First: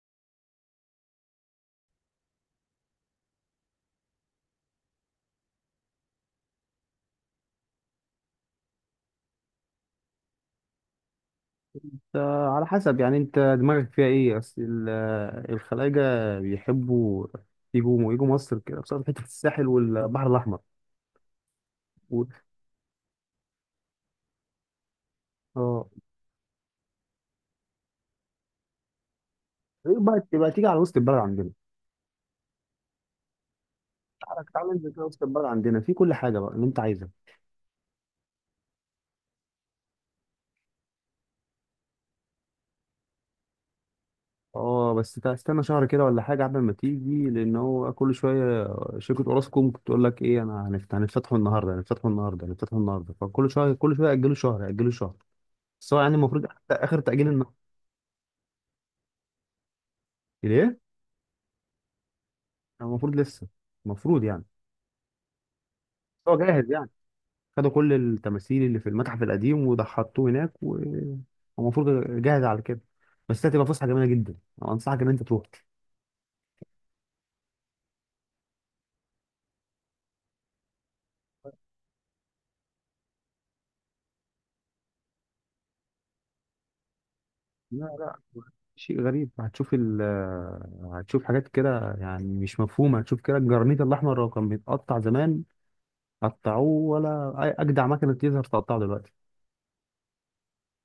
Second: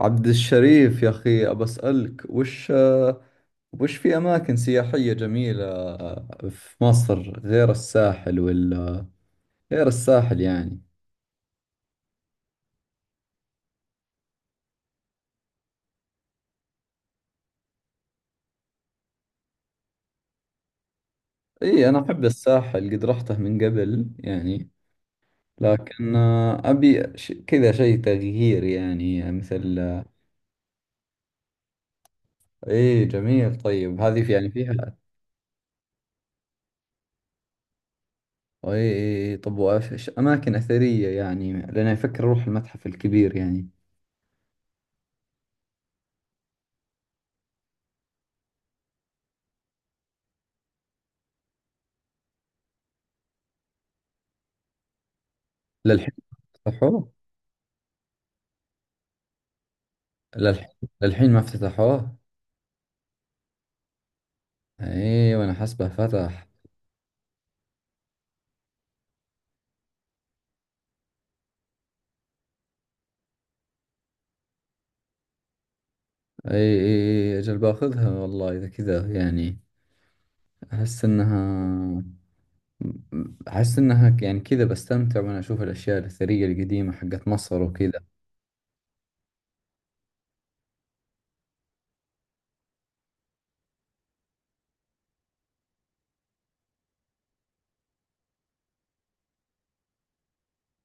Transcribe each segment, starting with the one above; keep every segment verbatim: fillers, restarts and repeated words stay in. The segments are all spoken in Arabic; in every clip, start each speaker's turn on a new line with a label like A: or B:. A: عبد الشريف يا أخي، أبى أسألك، وش وش في أماكن سياحية جميلة في مصر غير الساحل؟ ولا غير الساحل يعني.
B: آه، على حسب يعني انت دماغك فيها ايه اصل ال- آه، الخلايجة بيحبوا يجوا يجوا مصر كده بسبب حتة الساحل والبحر الأحمر.
A: إي، أنا أحب
B: و-
A: الساحل، قد رحته من قبل يعني،
B: اه
A: لكن أبي ش... كذا شيء تغيير يعني مثل.
B: إيه بقى تبقى تيجي على وسط البلد عندنا.
A: إي جميل، طيب هذه في
B: تعالى
A: يعني
B: تعالى انزل
A: فيها.
B: كده وسط البلد عندنا في كل حاجة بقى اللي انت عايزها.
A: إي إي إي، طب وإيش إيش أماكن أثرية يعني، لأن أفكر أروح المتحف الكبير يعني.
B: اه بس تا- استنى شهر كده ولا حاجة قبل ما تيجي، لأن هو كل شوية شركة اوراسكوم بتقول لك ايه؟ انا هنفت- هنفتحوا النهاردة، هنفتحوا النهاردة، هنفتحوا النهاردة، فكل شوية كل شوية يأجلوا شهر يأجلوا شهر. بس هو
A: للحين
B: يعني المفروض آخر
A: فتحوه؟
B: تأجيل النهاردة.
A: للحين
B: ليه؟
A: للحين ما افتتحوه.
B: المفروض لسه، المفروض يعني
A: ايه، وانا حسبه
B: هو
A: فتح.
B: جاهز يعني. خدوا كل التماثيل اللي في المتحف القديم وده حطوه هناك، ومفروض جاهز على كده. بس هتبقى فسحه جميله جدا، أنا انصحك ان انت تروح.
A: ايه ايه ايه، اجل باخذها والله اذا كذا يعني. احس انها احس انها يعني كذا بستمتع، وانا اشوف الاشياء الاثريه القديمه حقت مصر وكذا.
B: لا لا، شيء غريب. هتشوف ال هتشوف حاجات كده يعني مش مفهومه، هتشوف كده الجرانيت الاحمر لو كان بيتقطع زمان قطعوه ولا أي اجدع مكنه تيزر تقطعه دلوقتي.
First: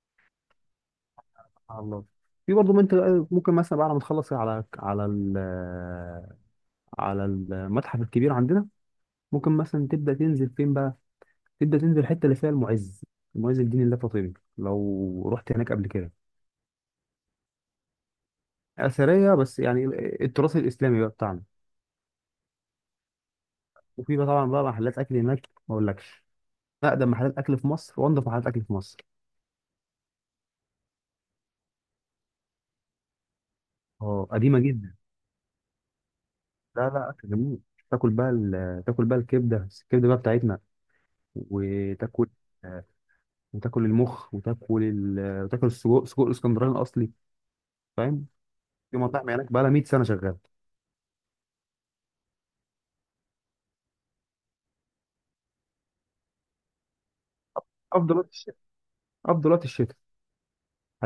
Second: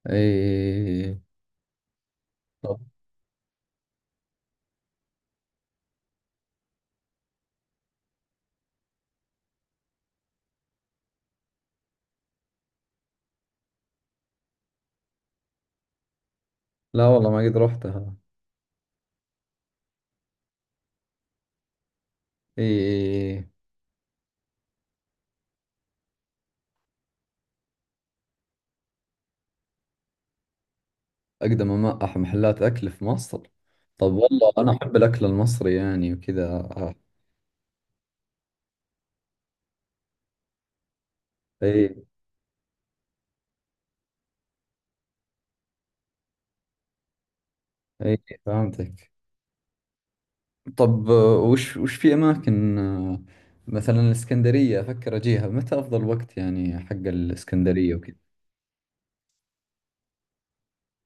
A: ايه ايه ايه، إيه، إيه.
B: سبحان الله. في برضه
A: طب.
B: من- انت ممكن مثلا بعد ما تخلص على على ال- على المتحف الكبير عندنا، ممكن مثلا تبدا تنزل فين بقى؟ تبدا تنزل الحته اللي فيها المعز، المعز الدين الله فاطمي. لو رحت هناك قبل كده؟
A: لا والله، ما قد رحتها.
B: اثريه بس يعني، التراث الاسلامي بقى بتاعنا.
A: ايه ايه ايه، إيه.
B: وفي بقى طبعا بقى محلات اكل هناك ما اقولكش، اقدم محلات اكل في مصر وانضف محلات اكل في مصر.
A: اقدم أما- أح- محلات اكل في مصر. طب
B: اه
A: والله،
B: قديمه
A: انا احب
B: جدا،
A: الاكل المصري يعني وكذا.
B: لا لا اكل جميل. تاكل بقى ال- تاكل بقى الكبده، الكبده بقى بتاعتنا،
A: ايه
B: وتاكل، آه، وتاكل المخ، وتاكل ال... وتاكل السجق، سجق الاسكندراني الاصلي،
A: ايه،
B: فاهم؟
A: إيه،
B: في
A: فهمتك.
B: مطاعم هناك بقى لها ميه سنه شغاله.
A: طب، آه، وش وش في اماكن آه، مثلا الاسكندريه، افكر اجيها متى؟ افضل وقت يعني حق الاسكندريه وكذا.
B: افضل وقت الشتاء، افضل وقت الشتاء.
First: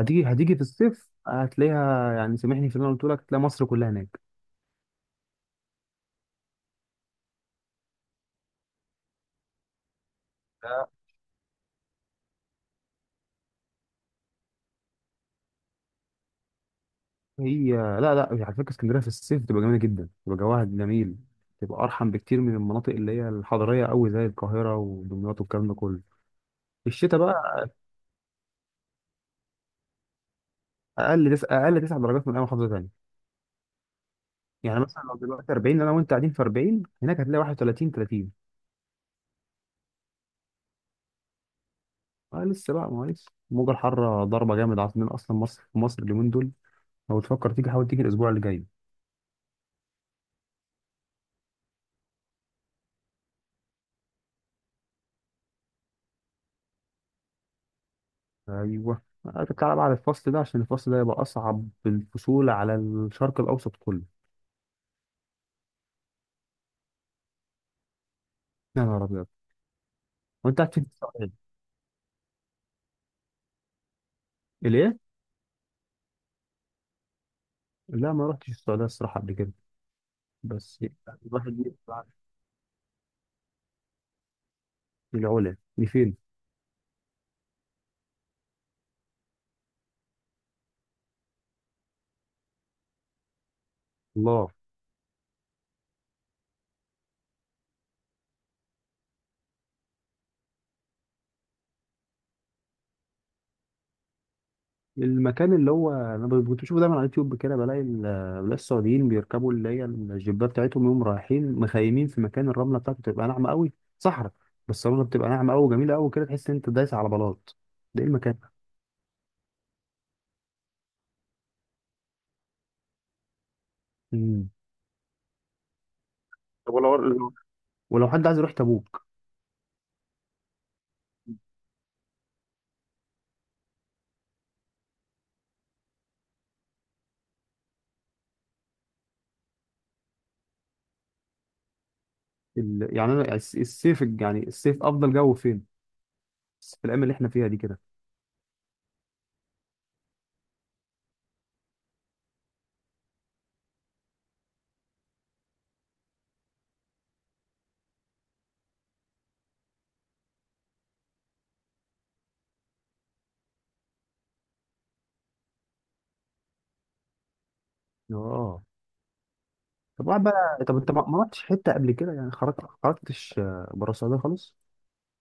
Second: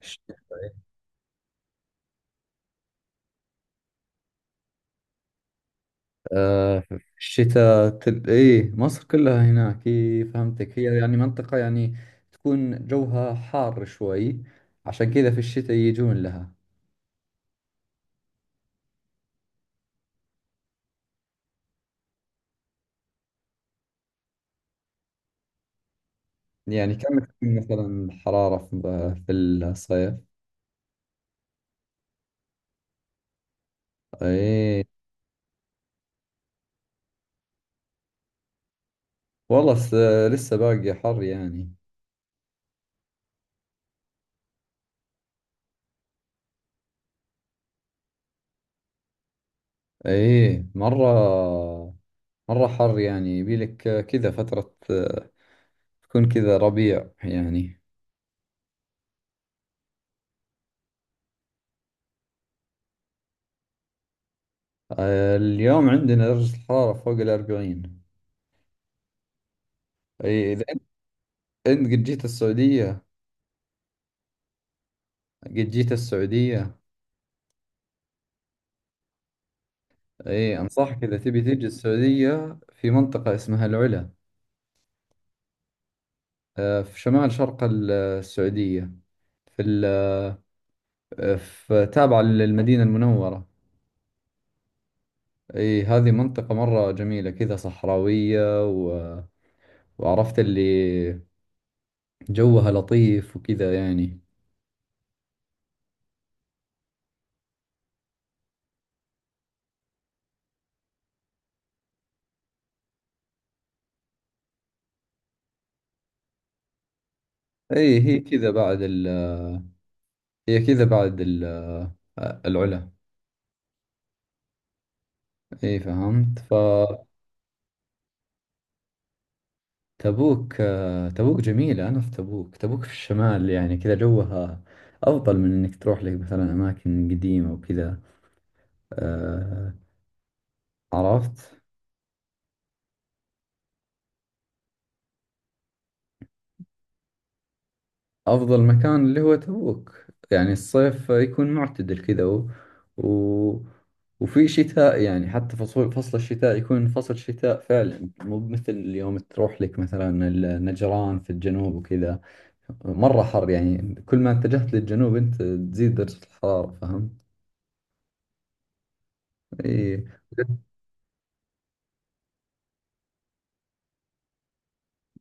A: ش-
B: هتيجي في الصيف هتلاقيها يعني، سامحني في اللي انا قلت لك، هتلاقي مصر كلها هناك.
A: آه، في الشتاء تل... ايه، مصر كلها هناك. ايه فهمتك، هي
B: لا،
A: يعني منطقه يعني تكون جوها حار شوي، عشان كذا في الشتاء يجون لها.
B: هي لا لا على فكره اسكندريه في الصيف بتبقى جميله جدا، بتبقى جواها جميل، بتبقى ارحم بكتير من المناطق اللي هي الحضريه قوي زي القاهره ودمياط والكلام ده كله.
A: يعني كم
B: الشتاء
A: تكون
B: بقى
A: مثلا الحراره في في الصيف؟
B: اقل تس... اقل تسع درجات من اي محافظه ثانيه. يعني
A: ايه
B: مثلا لو دلوقتي اربعين، انا وانت قاعدين في اربعين، هناك هتلاقي واحد وتلاتين، تلاتين.
A: والله س- لسه باقي حر يعني.
B: اه لسه بقى، ما هو لسه الموجه الحاره ضربه جامد عاصمين اصلا مصر، في مصر اليومين دول. لو تفكر تيجي حاول تيجي الاسبوع اللي جاي.
A: ايه، مرة مرة حر يعني، يبيلك كذا فترة آه، تكون كذا ربيع يعني.
B: ايوه هتطلع بقى على الفصل ده، عشان الفصل ده يبقى اصعب الفصول على الشرق الاوسط كله.
A: آه، اليوم عندنا درجة الحرارة فوق الأربعين.
B: يا نهار ابيض.
A: ايه
B: وانت
A: إذا
B: قاعد
A: أنت،
B: فين في السعوديه؟
A: أنت قد جيت السعودية؟
B: ليه؟
A: قد جيت السعودية؟
B: لا ما رحتش السعوديه الصراحه قبل كده،
A: ايه،
B: بس
A: أنصحك إذا
B: يعني
A: تبي
B: الواحد
A: تيجي
B: يطلع.
A: السعودية في منطقة اسمها العلا.
B: العلا دي فين؟
A: آه، في شمال شرق ال- السعودية، في ال في تابعة للمدينة المنورة.
B: الله.
A: ايه، هذه منطقة مرة جميلة كذا صحراوية، وعرفت اللي جوها لطيف وكذا يعني.
B: المكان اللي هو انا ب- كنت بشوفه دايما على اليوتيوب كده، بلاقي ال- بلاقي السعوديين بيركبوا اللي هي الجيبات بتاعتهم، يوم رايحين مخيمين في مكان الرمله بتاعته بتبقى ناعمه قوي، صحراء، بس الرمله بتبقى ناعمه قوي وجميله قوي كده، تحس ان انت دايس على بلاط.
A: اي
B: ده ايه
A: هي
B: المكان
A: كذا
B: ده؟
A: بعد ال هي كذا بعد ال العلا.
B: مم.
A: اي فهمت.
B: طب ولو، ولو حد عايز يروح تبوك.
A: فتبوك، آه، تبوك جميلة، انا في تبوك تبوك في الشمال يعني، كذا جوها افضل من انك تروح لك مثلا اماكن قديمة وكذا. آه، عرفت.
B: ال... يعني انا الس- الصيف يعني، الصيف افضل جو فين في الايام اللي احنا فيها دي كده؟
A: أفضل مكان اللي هو تبوك، يعني الصيف يكون معتدل كذا و... و... وفي شتاء يعني، حتى فصل فصل الشتاء يكون فصل شتاء فعلا، مو مثل اليوم. تروح لك مثلا النجران في الجنوب وكذا، مرة حر يعني. كل ما اتجهت للجنوب أنت تزيد درجة الحرارة، فهمت؟
B: اه.
A: إي.
B: طب واحد بقى، طب انت ما ما رحتش حته قبل كده يعني، خرجت خرجتش آه، بره السعوديه خالص؟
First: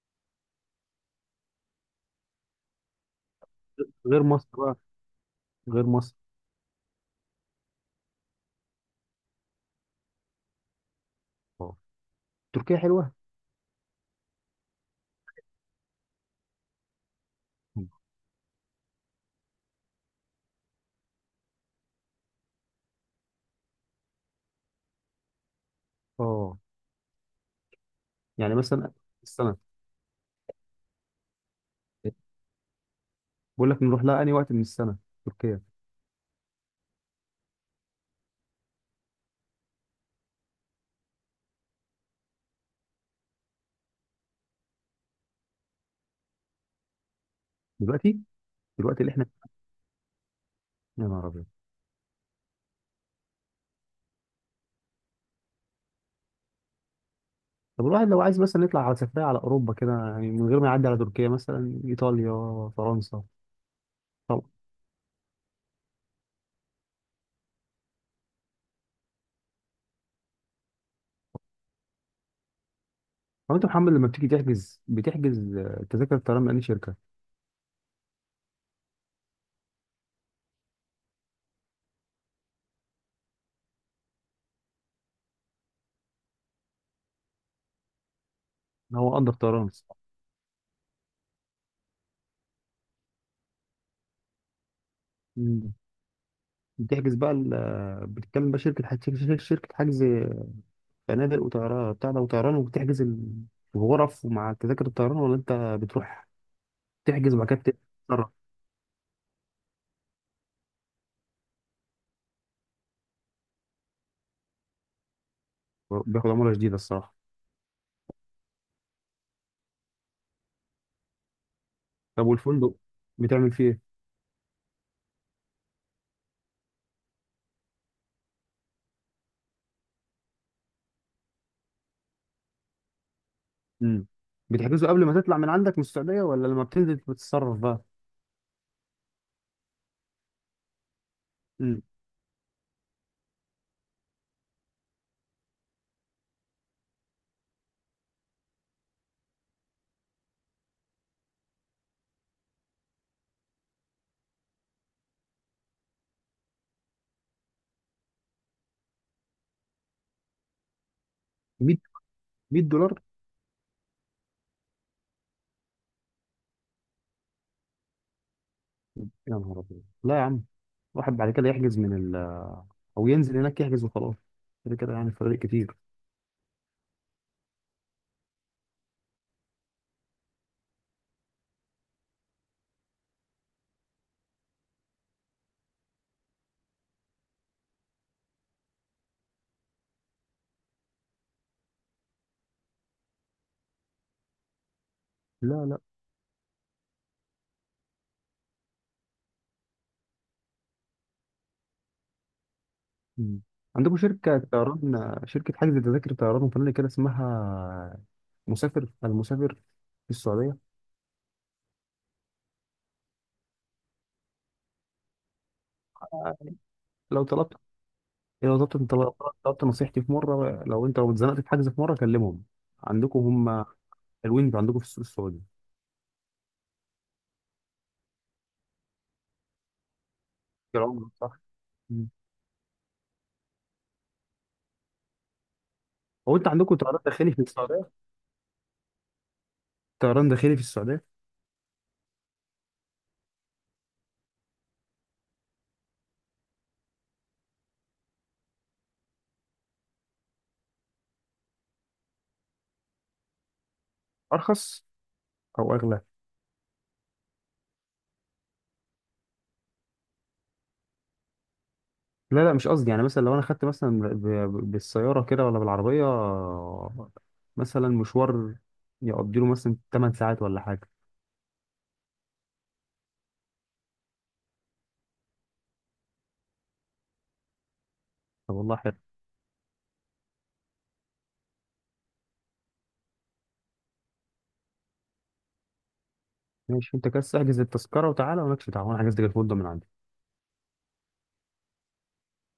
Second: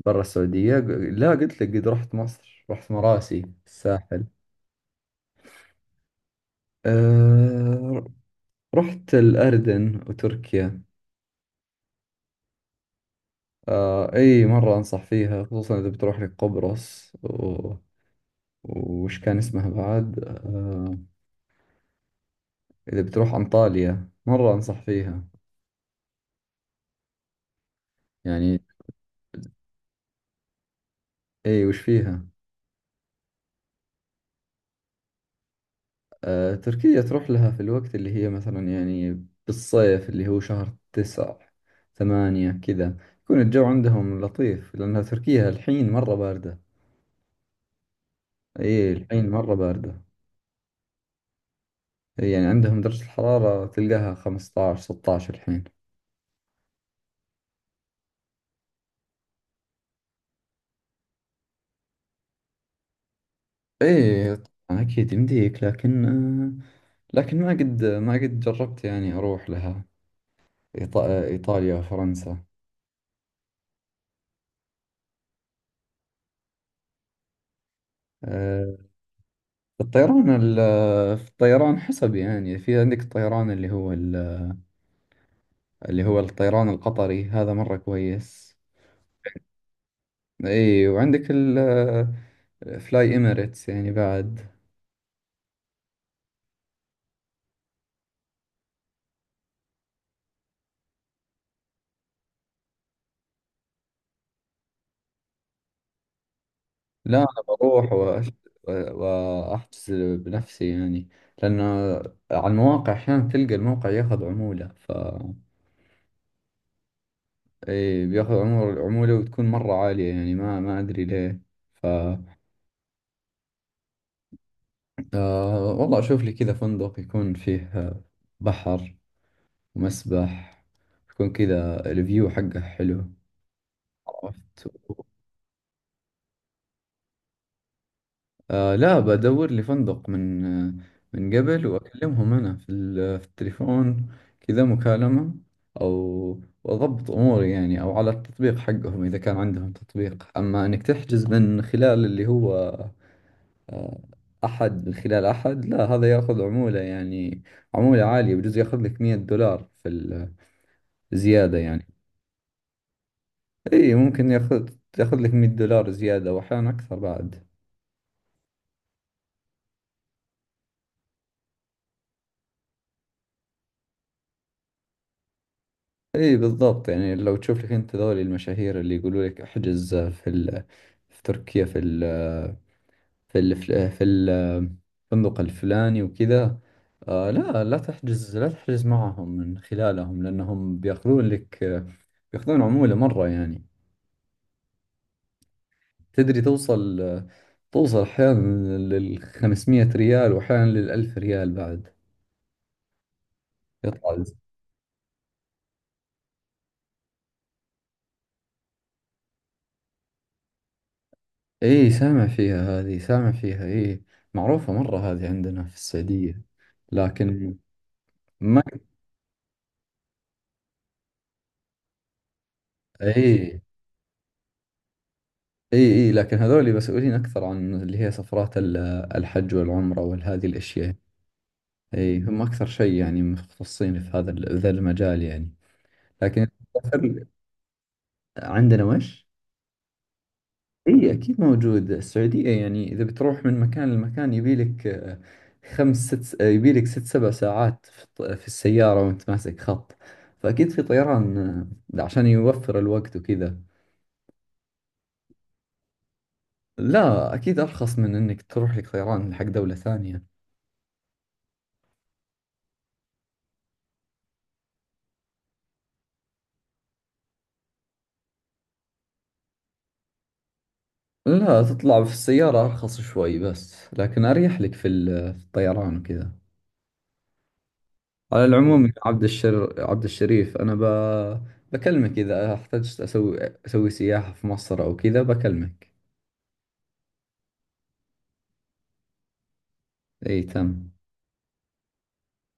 A: برا السعودية، لا، قلت لك قد رحت مصر، رحت مراسي
B: غير
A: الساحل.
B: مصر بقى، غير مصر.
A: أه... رحت الأردن وتركيا.
B: اه تركيا حلوه.
A: آه اي، مرة انصح فيها، خصوصا اذا بتروح لقبرص و...
B: مم.
A: وش كان اسمها بعد آه اذا بتروح انطاليا، مرة انصح فيها
B: اه يعني
A: يعني.
B: مثلا السنه،
A: اي وش فيها.
B: بقول لك نروح لها انهي وقت من السنه، تركيا؟
A: آه، تركيا تروح لها في الوقت اللي هي مثلا يعني بالصيف، اللي هو شهر تسع ثمانية كذا، يكون الجو عندهم لطيف، لأنها تركيا الحين مرة باردة.
B: دلوقتي،
A: اي،
B: دلوقتي اللي احنا،
A: الحين مرة باردة.
B: يا نهار ابيض.
A: إي، يعني عندهم درجة الحرارة تلقاها خمسة عشر ستة عشر الحين.
B: طب الواحد لو عايز مثلا يطلع على سفريه على اوروبا كده، يعني من غير ما يعدي على تركيا، مثلا ايطاليا، فرنسا.
A: ايه طبعا، اكيد يمديك، لكن آه، لكن ما قد ما قد جربت يعني اروح لها. إيطا- ايطاليا وفرنسا.
B: هو انت محمد لما بتيجي تحجز، بتحجز آه، تذاكر الطيران من اي شركه؟
A: آه، الطيران ال- في الطيران حسب يعني، في عندك الطيران اللي هو ال- اللي هو الطيران القطري، هذا مرة كويس.
B: هو قدر طيران.
A: اي وعندك الفلاي اميريتس يعني بعد.
B: مم. بتحجز بقى ال- آه، بتتكلم بقى شركه حج- شركه شركة حجز فنادق وطيران بتاع ده وطيران، وبتحجز ال- الغرف ومع تذاكر الطيران، ولا انت بتروح
A: لا،
B: تحجز
A: انا
B: وبعد كده
A: بروح
B: تتصرف؟
A: وأش- واحجز بنفسي يعني، لانه على المواقع احيانا تلقى الموقع ياخذ عمولة. ف
B: بياخد عموله جديده الصراحه.
A: اي، بياخذ عمر العمولة، وتكون مرة عالية يعني، ما ما ادري ليه. ف
B: طب والفندق بتعمل فيه ايه؟
A: آه والله اشوف لي كذا فندق، يكون فيه آه، بحر ومسبح، يكون كذا الفيو حقه حلو.
B: مم.
A: عرفت.
B: بتحجزه قبل ما تطلع من عندك من السعوديه، ولا لما بتنزل بتتصرف بقى؟
A: آه لا، بدور لي فندق من آه، من قبل،
B: مم.
A: واكلمهم انا في ال- في التليفون كذا مكالمة، او واضبط اموري يعني، او على التطبيق حقهم اذا كان عندهم تطبيق، اما انك تحجز من خلال اللي هو أحد، من خلال أحد لا، هذا يأخذ عمولة يعني، عمولة عالية، بجوز يأخذ لك مية دولار في الزيادة
B: ميه،
A: يعني.
B: ميه دولار؟
A: إي، ممكن يأخذ تأخذ لك مية دولار زيادة وأحيانا أكثر بعد.
B: يا نهار ابيض، لا يا عم، واحد بعد كده يحجز من، او ينزل هناك يحجز وخلاص، كده كده يعني فرق كتير.
A: إي بالضبط يعني، لو تشوف لك أنت ذولي المشاهير اللي يقولوا لك احجز في ال... في تركيا في ال... في ال... في ال- الفندق الفلاني وكذا، آه لا، لا تحجز، لا تحجز معهم من خلالهم، لأنهم بيأخذون لك، بيأخذون عمولة مرة يعني.
B: لا لا.
A: تدري، توصل توصل أحيانا لل خمسمية ريال، وأحيانا للألف ريال بعد.
B: مم. عندكم
A: يطلع الز-
B: شركة طيران، شركة حجز تذاكر طيران وفنادق كده اسمها مسافر، المسافر، في السعودية.
A: إيه، سامع فيها، هذه سامع فيها، إيه، معروفة مرة هذه عندنا في السعودية،
B: لو طلبت،
A: لكن
B: لو
A: ما.
B: طلبت انت، لو طلبت نصيحتي في مرة لو انت لو اتزنقت في حجز في مرة كلمهم، عندكم
A: إيه.
B: هم حلوين عندكم في السوق السعودي.
A: إيه إيه، لكن هذول مسؤولين أكثر عن اللي هي سفرات ال- الحج والعمرة وهذه
B: يا
A: الأشياء.
B: عمر، صح. مم.
A: إيه، هم أكثر شيء يعني مختصين في هذا ال- ذا المجال يعني،
B: هو
A: لكن.
B: انت عندكم طيران داخلي في السعودية؟
A: عندنا وش؟
B: طيران داخلي في السعودية.
A: اي اكيد موجود السعودية يعني، اذا بتروح من مكان لمكان يبيلك آه، خمس ست آه، يبيلك ست سبع ساعات في الط- في السيارة وانت ماسك خط، فاكيد في طيران آه، عشان يوفر الوقت وكذا.
B: ارخص او اغلى؟
A: لا اكيد ارخص من انك تروح لك طيران حق دولة ثانية.
B: لا لا مش قصدي، يعني مثلا لو انا خدت مثلا ب- ب- بالسياره كده ولا بالعربيه، مثلا مشوار يقضي له مثلا تمن ساعات ولا حاجه.
A: لا، تطلع في السيارة ارخص شوي بس، لكن اريح لك في ال- في الطيران وكذا. على
B: طب والله
A: العموم يا مم.
B: حلو.
A: عبد الشر عبد الشريف، انا ب... بكلمك اذا احتجت اسوي اسوي سياحة في مصر او كذا، بكلمك.
B: ماشي، انت كده احجز التذكره وتعالى، ومالكش دعوه، انا حجزت لك الفندق من عندي.
A: اي تم.